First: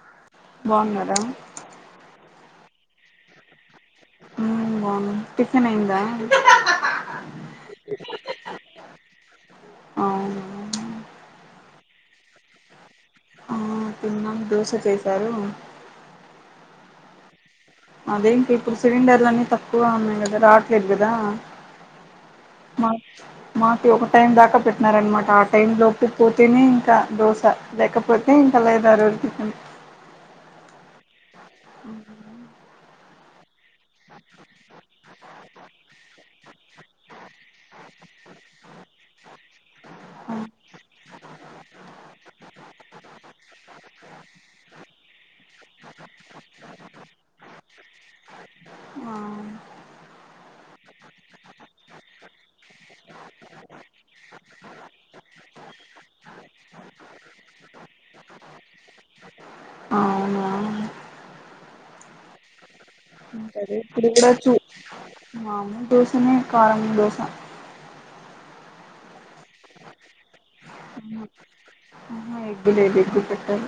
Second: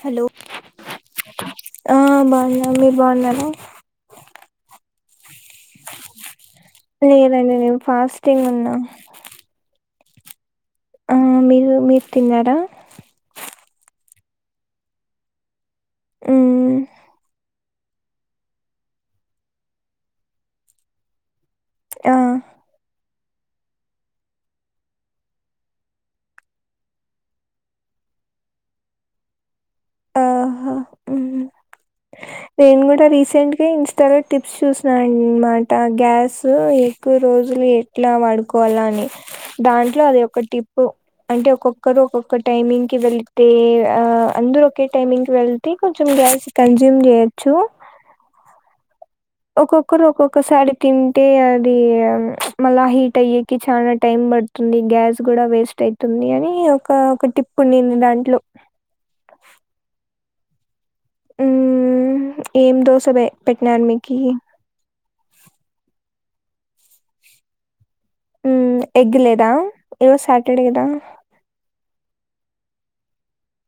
Hello బాగున్నారా ఆఁ బాగున్నా, మీరు బాగున్నారా? మ్మ్ బావున్నా టిఫిన్ అయ్యిందా? లేదండి నేను ఫాస్టింగ్ ఉన్నా అవునా ఆఁ మీరు, మీరు తిన్నారా? ఆ తిన్న దోశ చేశారు మ్ముఁ అదేంటి ఇప్పుడు సిలిండర్లు అన్నీ తక్కువ ఉన్నాయి కదా రావట్లేదు కదా? ఆ మాకు ఒక టైం దాకా పెట్టినార అన్నమాట ఆ టైమ్ లోపు పోతేనే ఇంకా దోశ లేక పోతే ఇంక లేదు ఆరోజు ఆహా మ్మ్ అవునా నేను గూడా రీసెంట్గా ఇన్స్టాలో టిప్స్ చూసిన అన్మాట గ్యాస్ ఎక్కువ రోజులు ఎట్లా వాడుకోవాలని, దాంట్లో అది ఒక టిప్పు. అంటే ఒక్కొక్కరు ఒక్కొక్క టైమింగ్ కి వెళ్తే ఆ అందరు ఒకే టైమింగ్ కు వెళ్తే కొంచెం కల్సి కంజుమ్ చేయొచ్చు ఆ, ఒక్కొక్కరు ఒక్కొక్కసారి తింటే అది ప్చ్ మళ్ళా హీట్ అయ్యేకి చాన టైమ్ బడుతుంది గ్యాస్ గూడా వేస్ట్ అయితుంది అని ఒక ఒక టిప్పు ఉండింది దాంట్లో. అ అవునా హ్ముఁ ఏం దోశెదే సరే పెట్ట్నాను ఇప్పుడు మీకి కూడా చూ మామూలు దోశనే కారం దోశ మ్ఁ ఎగ్ లేదా ఈరోజు సాటర్డే కదా! ఆ ఎగ్ లేదు ఎగ్ పెట్టరు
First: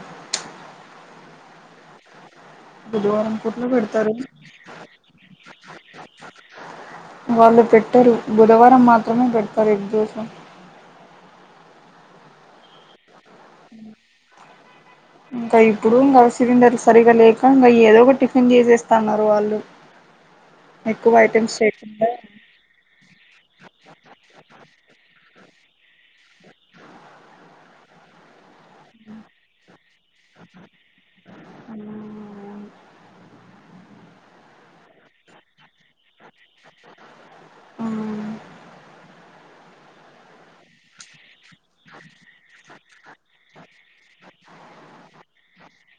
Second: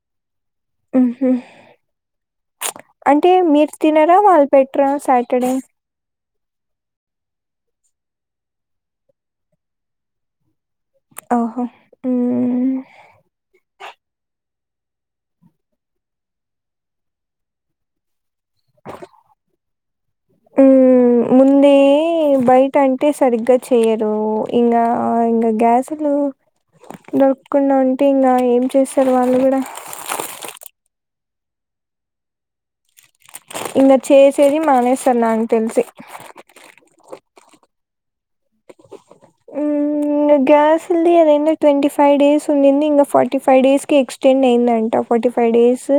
మ్మ్ హు ప్చ్ అంటే బుధవారం పూట్ల మీరు తినరా, పెడతారు వాళ్ళు పెట్రా సాటర్డే? వాళ్ళు పెట్టరు బుధవారం మాత్రమే పెడుతారు ఎగ్ దోస. ఓ హో హ్మూ ఇంకా ఇప్పుడు గా సిలిండర్ సరిగ్గా లేక ఇంగ ఏదో ఒక టిఫిన్ చేసేస్తున్నారు వాళ్ళు. మ్మ్ఁ ఎక్కువ ఐటమ్స్ చెయకుండా బయట అంటే సరిగ్గా చేయ్యరూ ఇంగా ఇంఖ గ్యాసులు దొరక్కకుండా ఉంటే ఇంగా ఏం చేస్తరు వాళ్ళు గూడ [inaudible] ఇంగ చేసేది మానేస్తున్న తెల్సి ఆఁ హ్మూఁ ఇంగ గ్యాస్ ఉంది కదా ఎందుక్ ట్వంటీ ఫైవ్ డేస్ ఉండింది, ఇంగ ఫార్టీ ఫైవ్ డేస్కి ఎక్స్ టెండ్ అయిందంట ఫార్టీ ఫైవ్ డేసూ,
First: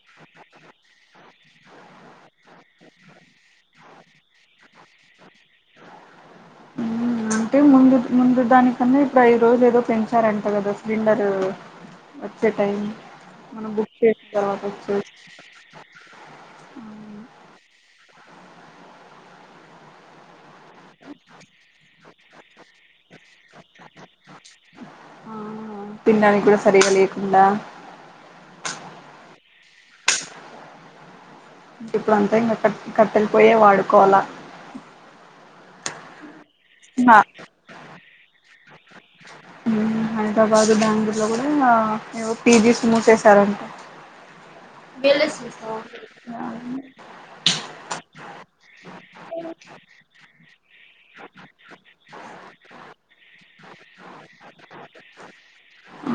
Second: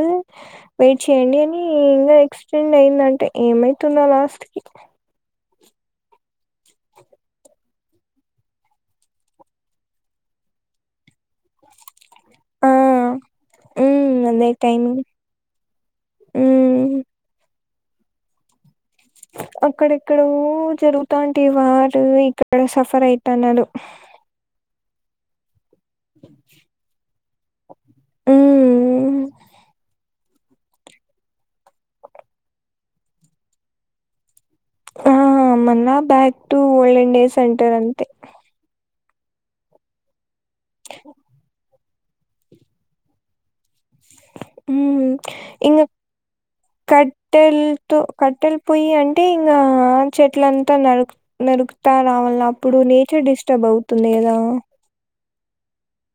వెయిట్ చేయండి అనీ ఇంగా ఎక్స్టెండ్ అయిందం ఏమైతుందో లాస్ట్ కి మ్మ్ అంటె ముందు ముందు దానికన్నా ఇప్పుడ ఐదు రోజులేదో పెంచారంట గద సిలిండరూ. వచ్చే ఆ టైం మనం బుక్ చేసిన్ తర్వాత వచ్చే ఊ అక్కడెక్కడో జరుగుతాంటే వారు ఇక్క క్కడ సఫర్ అయితన్నాడు. ఆహా తిన్డానికి గూడా సరిగా లేకుండా ఉమ్ [inaudible] ఇప్పుడు అంతా ఇంగా క కట్టలపోయే వాడుకోవాల ఆ మన్నా బ్యాక్ టు ఓల్డెన్ డేస్ అంటర్ అంతే ఉమ్ హైదరాబాదు బెంగళూరు లో కూడా ఏవో పీజీస్ మూసేశారంటా హ్మ్ ఇంగ కట్టెల్లతో కట్టెల్ పొయ్యి అంటే ఇంగ చెట్లంతా నరు నరుకుతా రావాల అప్పుడు నేచర్ డిస్టర్బ్ బౌతు ఉంది కదా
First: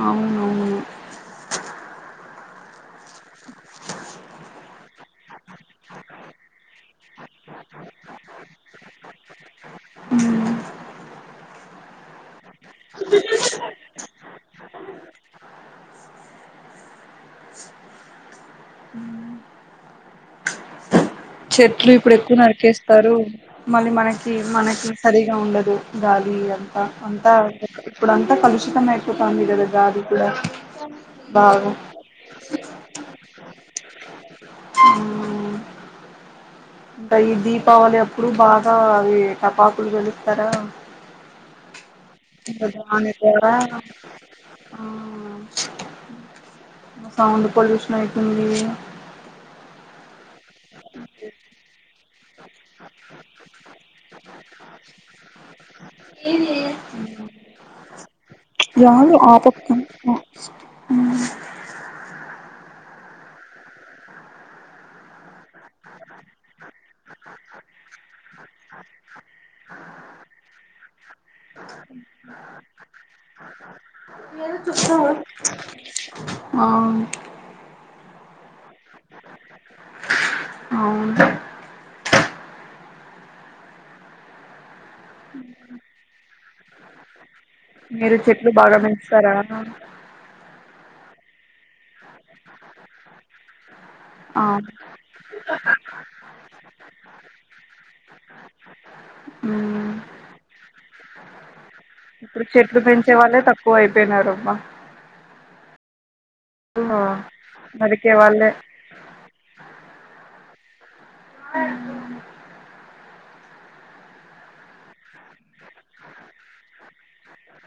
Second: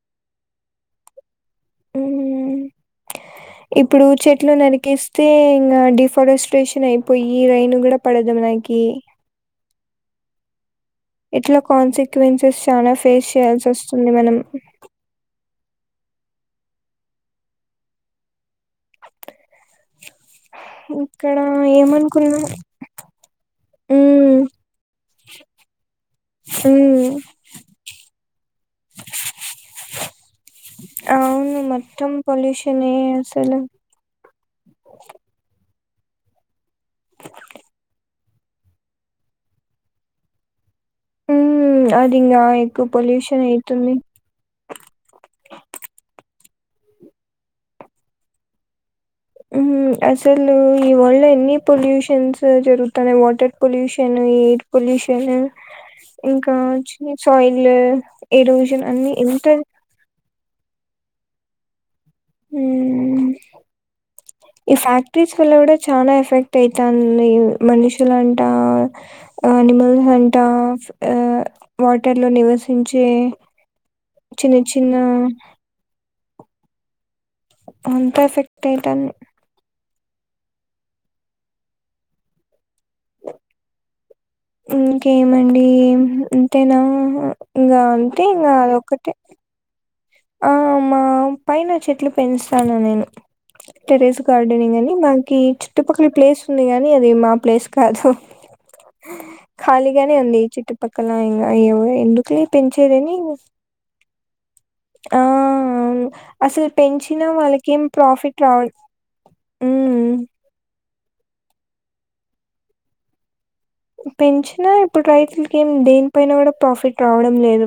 అవునవును ఇప్పుడూ చెట్లు నరికేస్తే ఇంగా డిఫారెస్ట్రేషన్ అయిపొయ్యి రైను గూడా పడదు. వినయ్ కి ఎట్లా కొన్సక్వెన్సస్ చనా ఫేస్ చేయాల్సి వస్తుంది మనం ఉమ్ హు చెట్లు ఇప్పుడు ఎక్కువ నరికేస్తారు మళ్ళీ మనకి మ్మ్ మనకి సరిగా ఉండదు గాలి ఈ అది అంతా మ్మ్ అంతా ఇప్పుడ అంతా కలుషితం అయిపోతంది కదా గాలి కూడా అవును బాగా మొత్తం పొల్యూషన్ ఏ అసలు ఉమ్ ఇంకా ఈ దీపావళి అప్పుడు బాగా అవి టపాకులు పేలుస్తారా ఉం అదింగా ఇంకా ఎక్కువ దాని పొల్యూషన్ ద్వారా అయితుంది సౌండ్ పొల్యూషన్ అయితుంది ఉమ్ అస్ అసలు ఈ వాళ్ళ ఎన్ని పొల్యూషన్స్ జరుగుతున్నాయి వాటర్ పొల్యూషన్ ఎయిర్ పొల్యూషన్ ఏది ఇంకా చి సాయిల్ ఎరోజన్ అన్ని ఎంత నక్స్ట్ ఉమ్ ఈ ఫ్యాక్ట్రస్ వల్ల గూడ చాలా ఎఫెక్ట్ అయితంది మనుషులంటా అనిమల్స్ అంటా ఆ వాటర్లో నివసించే చిన్న ఏదో చిన్న చుపదామా ఆ అంత ఎఫెక్ట్ అయితన్ అవును ఇంకేమండి అంతేనా ఇంకా అంతేనా అదొక్కటే అ హ ఆ మా పైన చెట్లు పెంచు తాన నేను టెరెస్ ఆ గార్డెనే గని మాకి చుట్టుపక్కల ప్లేస్ ఉంది గానీ అది మా ప్లేస్ కాదు మ్మ్ ఖాళీగానే ఉంది చుట్టుపక్కల ఇంగా ఎందుకులే పెంచేదిని నా రొబ అవును అసలు ఆ పెంచినా వాళ్ళకేం నరికే ప్రాఫిట్ వాళ్ళే రావ ఉమ్ [inaudible] పెంచినా ఇప్పుడు రైతులకి ఏం దేనిపైన కూడా ప్రాఫిట్ రావడం లేదు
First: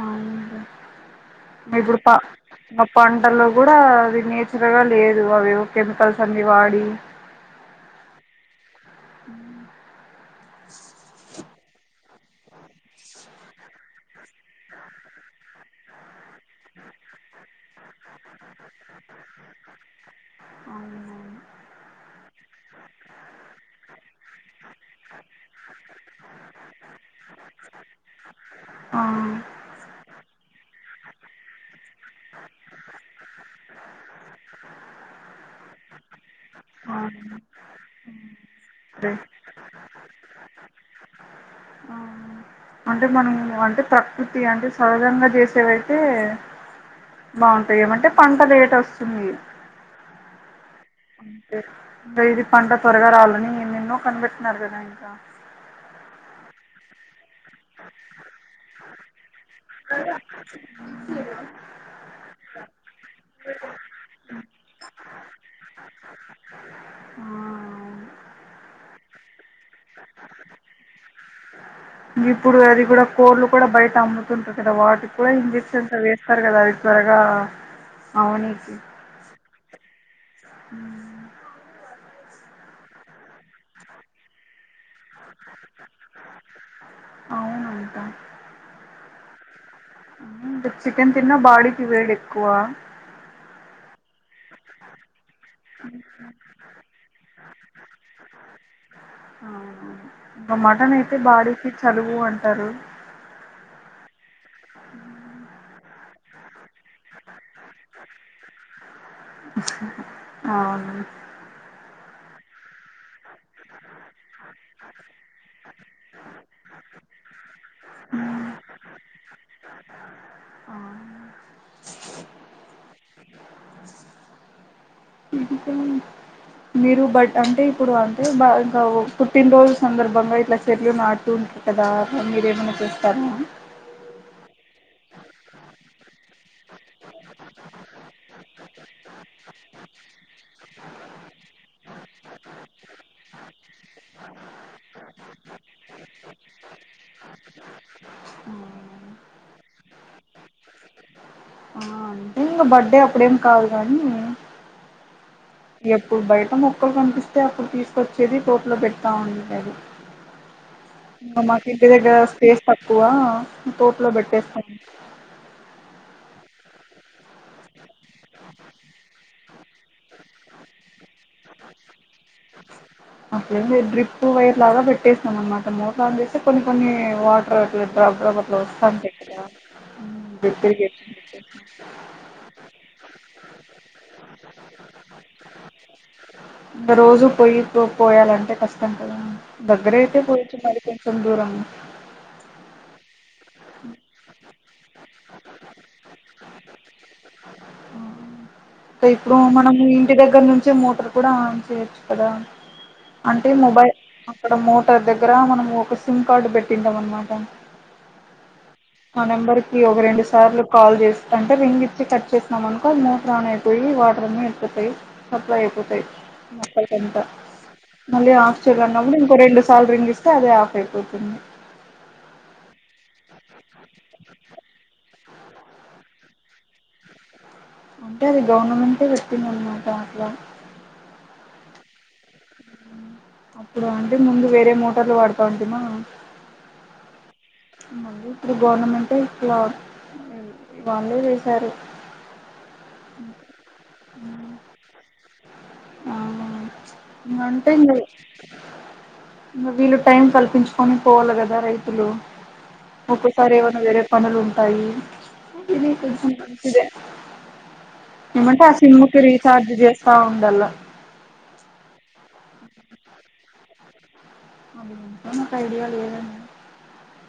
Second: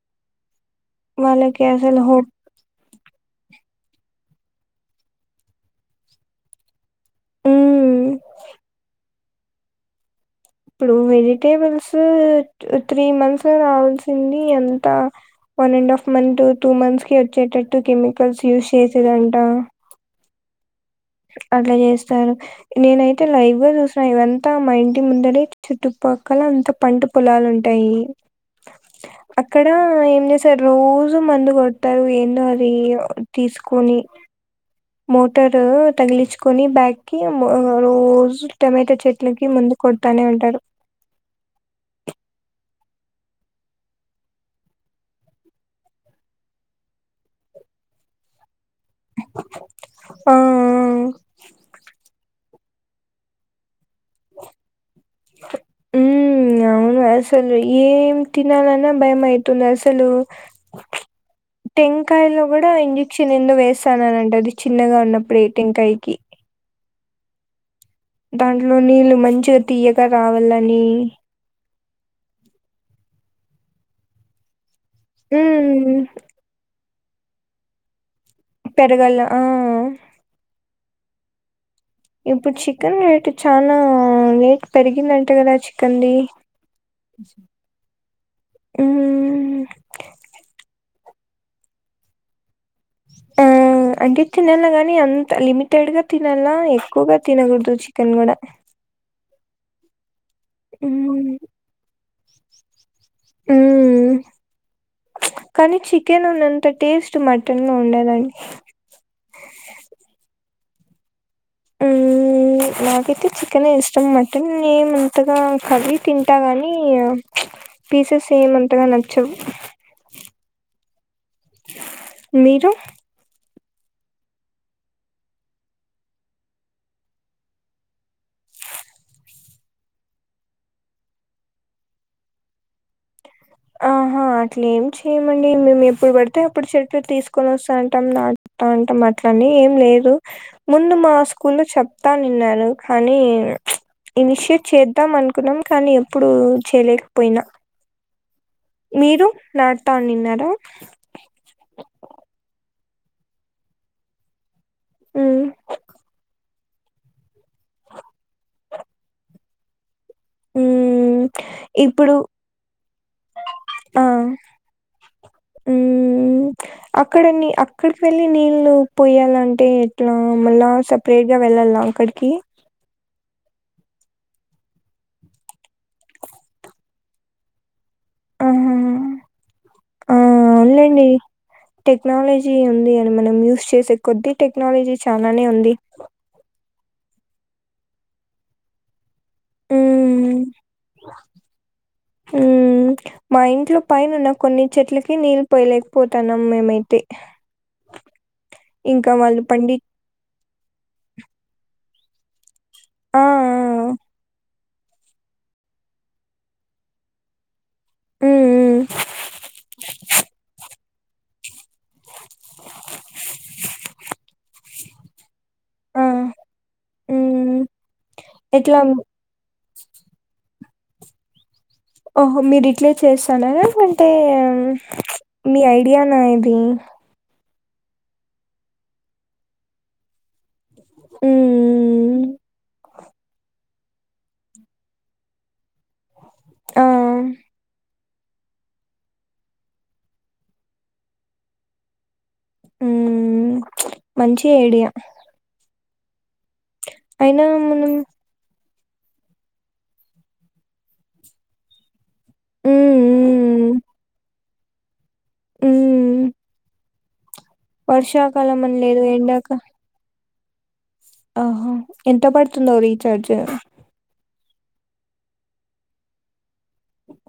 అవునండి వాళ్ళకి మీ ఇప్పుడు అసలు హోప్ మా పంటల్లో కూ డా అవి నేచురల్ గా లేదు అవివో కెమికల్స్ అన్ని వాడి ఉమ్ ఉ ఇప్పుడు వెజిటేబుల్స్ త్రీ మంత్స్ రావాల్సింది ఎంత one and half month two months కి వచ్చేటట్టు కెమికల్స్ యూజ్ చేసేదంట అవునవును అట్లా చేస్తారు నేనైతే లైవ్ గా చూసిన ఇవంతా మా ఇంటి ముందనే చుట్టుప పక్కళ అంత పంట పొలాలు ఉంటాయి ఆ అక్కడ ఏం చేసారు రోజు రోజు మందు కొడతారు ఏందో అది తీసుకొని మోటర్ తగిలిచ్చు కొని బ్యాగ్ కి అవును రోజు టమాటా అదే చెట్నికి ముందు కొడతానే ఉంటారు. ఆ అ అంటే మనం అంటే ప్రకృతి అంటే సహజంగా చేసేవైతే బాగుంటాయి ఏమంటే పంట లేట్ వస్తుంది. ఆ ఆ ఇది పంట త్వరగా రావాలని ఏనేన్నో కనిపెట్టిన్నారు కదా ఇంకా హ్మ్. అవును. అసలు ఏం తినాలన్నా భయం అయితుంది. అసలు టెంకాయలో కూడా ఇంజెక్షన్ ఎందో వేస్తారంనటా కదా చిన్నగా ఉన్నప్పుడు టెంకాయికి ఆ అవును దాంట్లో నీళ్లు మంచిగా తీయ్యగా రావాలని కోళ్లు కూడా బయట అమ్ముతుంటారు. కదా వాటికి కూడా ఇంజెక్షన్స్ హ్మ్. వేస్తారు. కదా అది త్వరగా అవనికి పెరగాల ఆ ఇప్పుడు చికెన్ రేటు చాలా రేట్ పెరిగిందంటే కదా చికెన్ ది అవునంట ఉమ్ ఇంకా చికెన్ తిన్నా బాడీకి వేడి ఎక్కువ ఉమ్ అంటే తినాలి గానీ అం లిమిటెడ్ గా తినాలా ఎక్కువగా తినకూడదు. చికెన్ కూడా అవునవును ఇంకా మటన్ అయితే హ్మ్. బాడీకిి చలువు అంటారు. హ్మ్. చికెన్లో ఉన్నంత టేస్ట్ మటన్ ఉండదండి. అవును మ్ నాకైతే చికెన్ యే ఇష్టం. మటన్ ఏం అంతగా కర్రి తింటా గాని పీసెస్ ఏమంతగా నచ్చవు. ఆ మీరు ఇది దామ్ మీరు బట్ అంటే ఇప్పుడు అంటే బ ఇంకా పుట్టిన రోజు సందర్భంగా ఇట్లా చెట్లు నాటుతూ ఉంటరు కదా అ మీరేమైనా చేస్తారా ఆ ఆహా అట్లే ఏం చేయమండి మేము ఎప్పుడు పడితే అప్పుడు చెట్లు తీసుకొని వస్తా ఉంటాం నాట్ తావుంటాం అట్లాని ఏం లేదు. ముందు మా స్కూలో చెప్తానీన్నారు కానీ చ్చ్ ఇనిషియేట్ చేద్దాం అనుకున్నాం కానీ ఎప్పుడు చేయలేకపోయినా మీరు నాడతా ఉనిన్నారా? హా అంటే ఇంకా బర్త్డే అప్పుడేం కాదు. కానీ ఉమ్ ఎప్పుడు బయట మొక్కలు కనిపిస్తే అప్పుడు తీసుకొచ్చేది తోట్లో పెడతా ఉండేది. మ్మ్ [inaudible] ఇంకా మాకు ఇంటి దగ్గర ఇప్పుడు స్పేస్ తక్కువ తోట్లో పెట్టేస్తాను. ఉమ్ అక్కడ నీ అక్కడికి వెళ్ళి నీళ్ళు పోయాలంటే ఎట్లా మళ్ళా సపరేట్ గా వెళ్ళాలా అక్కడికి అట్లేంలేదు డ్రిప్ వైర్ లాగా పెట్టేసము. అన్నమాట మోటార్ అన్ తీసి కొన్ని కొన్ని వాటర్ [unintelligible] ఆహా వస్తుంటాయి గదా ఆ అవునులేండి టెక్నాలజీ ఉంది. అని మనకు యు చేసే కొద్ది టెక్నాలజీ చాలానే ఉంది. ఇంకా రోజూ పోయి పోయాలంటే కష్టం కదా. దగ్గరైతే మ్మ్ పోయొచ్చు మరి కొంచెం దూరం మ్మ్ మా ఇంట్లో పైన ఉన్న కొన్ని చెట్లకి నీళ్ళు పోయలేకపోతన్నాం మేమైతే ఆ అవ్ ఇంక ఇంకా ఇప్పుడు వాళ్ళు పండి మనము ఇంటి దగ్గర నుం చ్చే మోటర్ కూడా ఆన్ చేయొచ్చు కదా ఆ ఆ అంటే మొబైల్ అక్కడ మోటార్ దగ్గర మనం ఒక సిమ్ కార్డు పెట్టింటాం అన్నమాట ఉమ్ మ్ ఆ నంబర్ కి ఒక రెండు సార్లు కాల్ చేస్తంటే రింగ్ ఇచ్చి కట్ చేసినాం అనుకో అ మోటార్ ఆన్ అయిపోయి వాటర్ అన్ని వెళ్ళిపోతాయి సప్లై అయిపోతాయి ఆ మొక్కలకంతా మ్మ్ మళ్ళీ ఆఫ్ ఎట్లా చేయలన్నప్పుడు ఇంకో రెండు సాల్ రింగ్ ఇస్తే అదే ఆఫ్ అయిపోతుంది ఓహో మీరు ఇట్లే చేస్తన్నారా లేఅంటే మీ ఐడియానా ఇది అంటే అది గవర్నమెంటే చెప్పింది అనమాట అట్లా ఉమ్ మ్ మ్ అప్పుడు అంటే ముందు వేరే మోటార్లు వాడతా ఉంటిమా ఆ మళ్ళీ ఇప్పుడు గవర్నమెంటె ఇట్లా వాళ్ళే చేసారు ఉమ్ మంచి ఐడియా అవును ఇంగ అయినా అంటే మనం ఇంగ ఇంగ వీళ్ళు టైం కల్పించుకొని పోవాల కదా రైతులు ఉమ్ ఒక్కసారి ఎవనా ఉమ్ వేరే పనులు ఉంటాయి ఇది కొంచం ఉమ్ మంచిదే వర్షాకాలం ఏమంటే ఆ అని సిమ్ లేదు కి ఎండాక రీచార్జ్ చేస్తా ఉండాల ఆహా ఎంత పడుతుందో రీచార్జ్ అది అంతా నాకు ఐడియా లేదండి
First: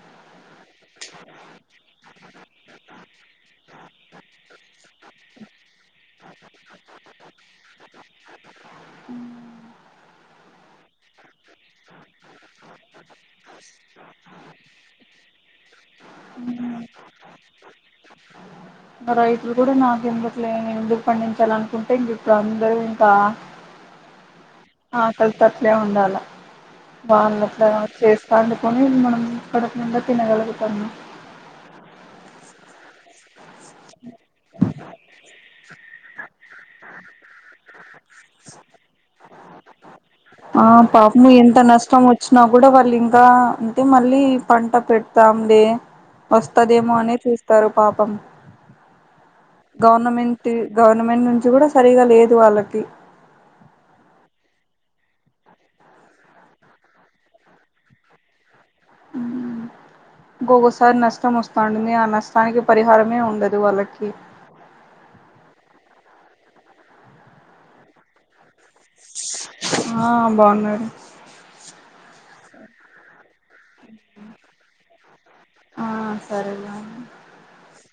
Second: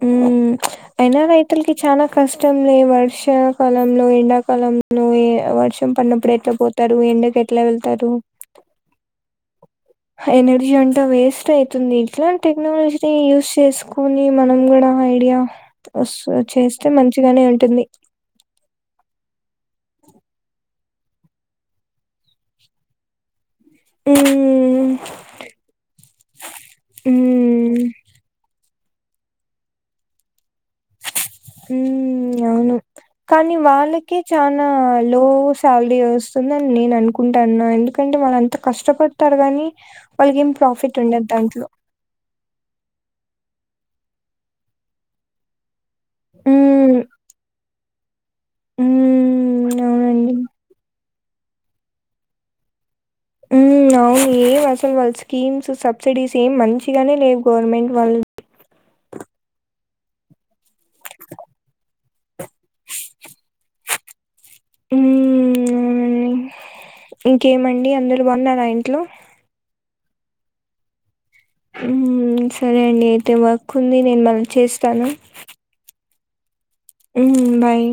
ఉమ్ అయినా రైతుల్కి చానా కష్టం లే వర్షాకాలంలో ఎండాకాలంలో వర్ష ర్షం పడినప్పుడు ఎట్లా పోతారు ఎండకు ఎట్లా వెళ్తారు ఉమ్ ఎనర్జీ అంట వేస్ స్ట్ అవుతుంది ఇట్లా టెక్నాలజీని యూజ్ చేసుకొని మనం కూడా ఐడియా వస్ చేస్తే మంచిగానే ఉంటుంది మ వాళ్ళు కూడా నాకు ఎందుకు లే ఎందుకు పండించాల అనుకుంటే ఇంక ఇప్పుడు అందరు ఇంకా ఉమ్ ఆకలితో అట్లే ఉండాల వాళ్ళ అట్లా హ్మ్. చేస్తాను కొని మనం కడుపునిండా తినగలుగుతన్నాం ఉమ్ అవును కానీ వాళ్ళకే చానా లో శాలరీ వస్తుం ది నేను అనుకుంటాన ఎందుకంటే వాళ్ళు అంత కష్టపడతారు గాని ఆ పాపము ఎంత నష్టం వచ్చినా కూడా వాళ్ళు ఇంకా అయితే మళ్ళీ పంట పెడతాం లే వస్తదేమో అని చూస్తారు పాపం ఉమ్ గవర్నమెంట్ గవర్నమెంట్ నుంచి కూడా సరిగా లేదు వాళ్ళకి హ్మ్. అవును ఏం అసలు వాళ్ళ స్కీమ్స్ సబ్సిడీస్ ఏం మంచిగానే లేవు గవర్నమెంట్ వాళ్ ఉమ్ ఇంగగోసారి నష్టం వస్తాంటుంది ఆ నష్టానికి పరిహారమే ఉండదు వాళ్ళకి ఉమ్మ్ మ్ ఇంకేమండి అందరు బన్నారా ఇంట్లో ఆ బన్నారు ఉమ్ సరే అండి అయితే వర్క్ ఉంది నేను మల్ చేస్తాను సెరెనా ఉమ్ బాయ్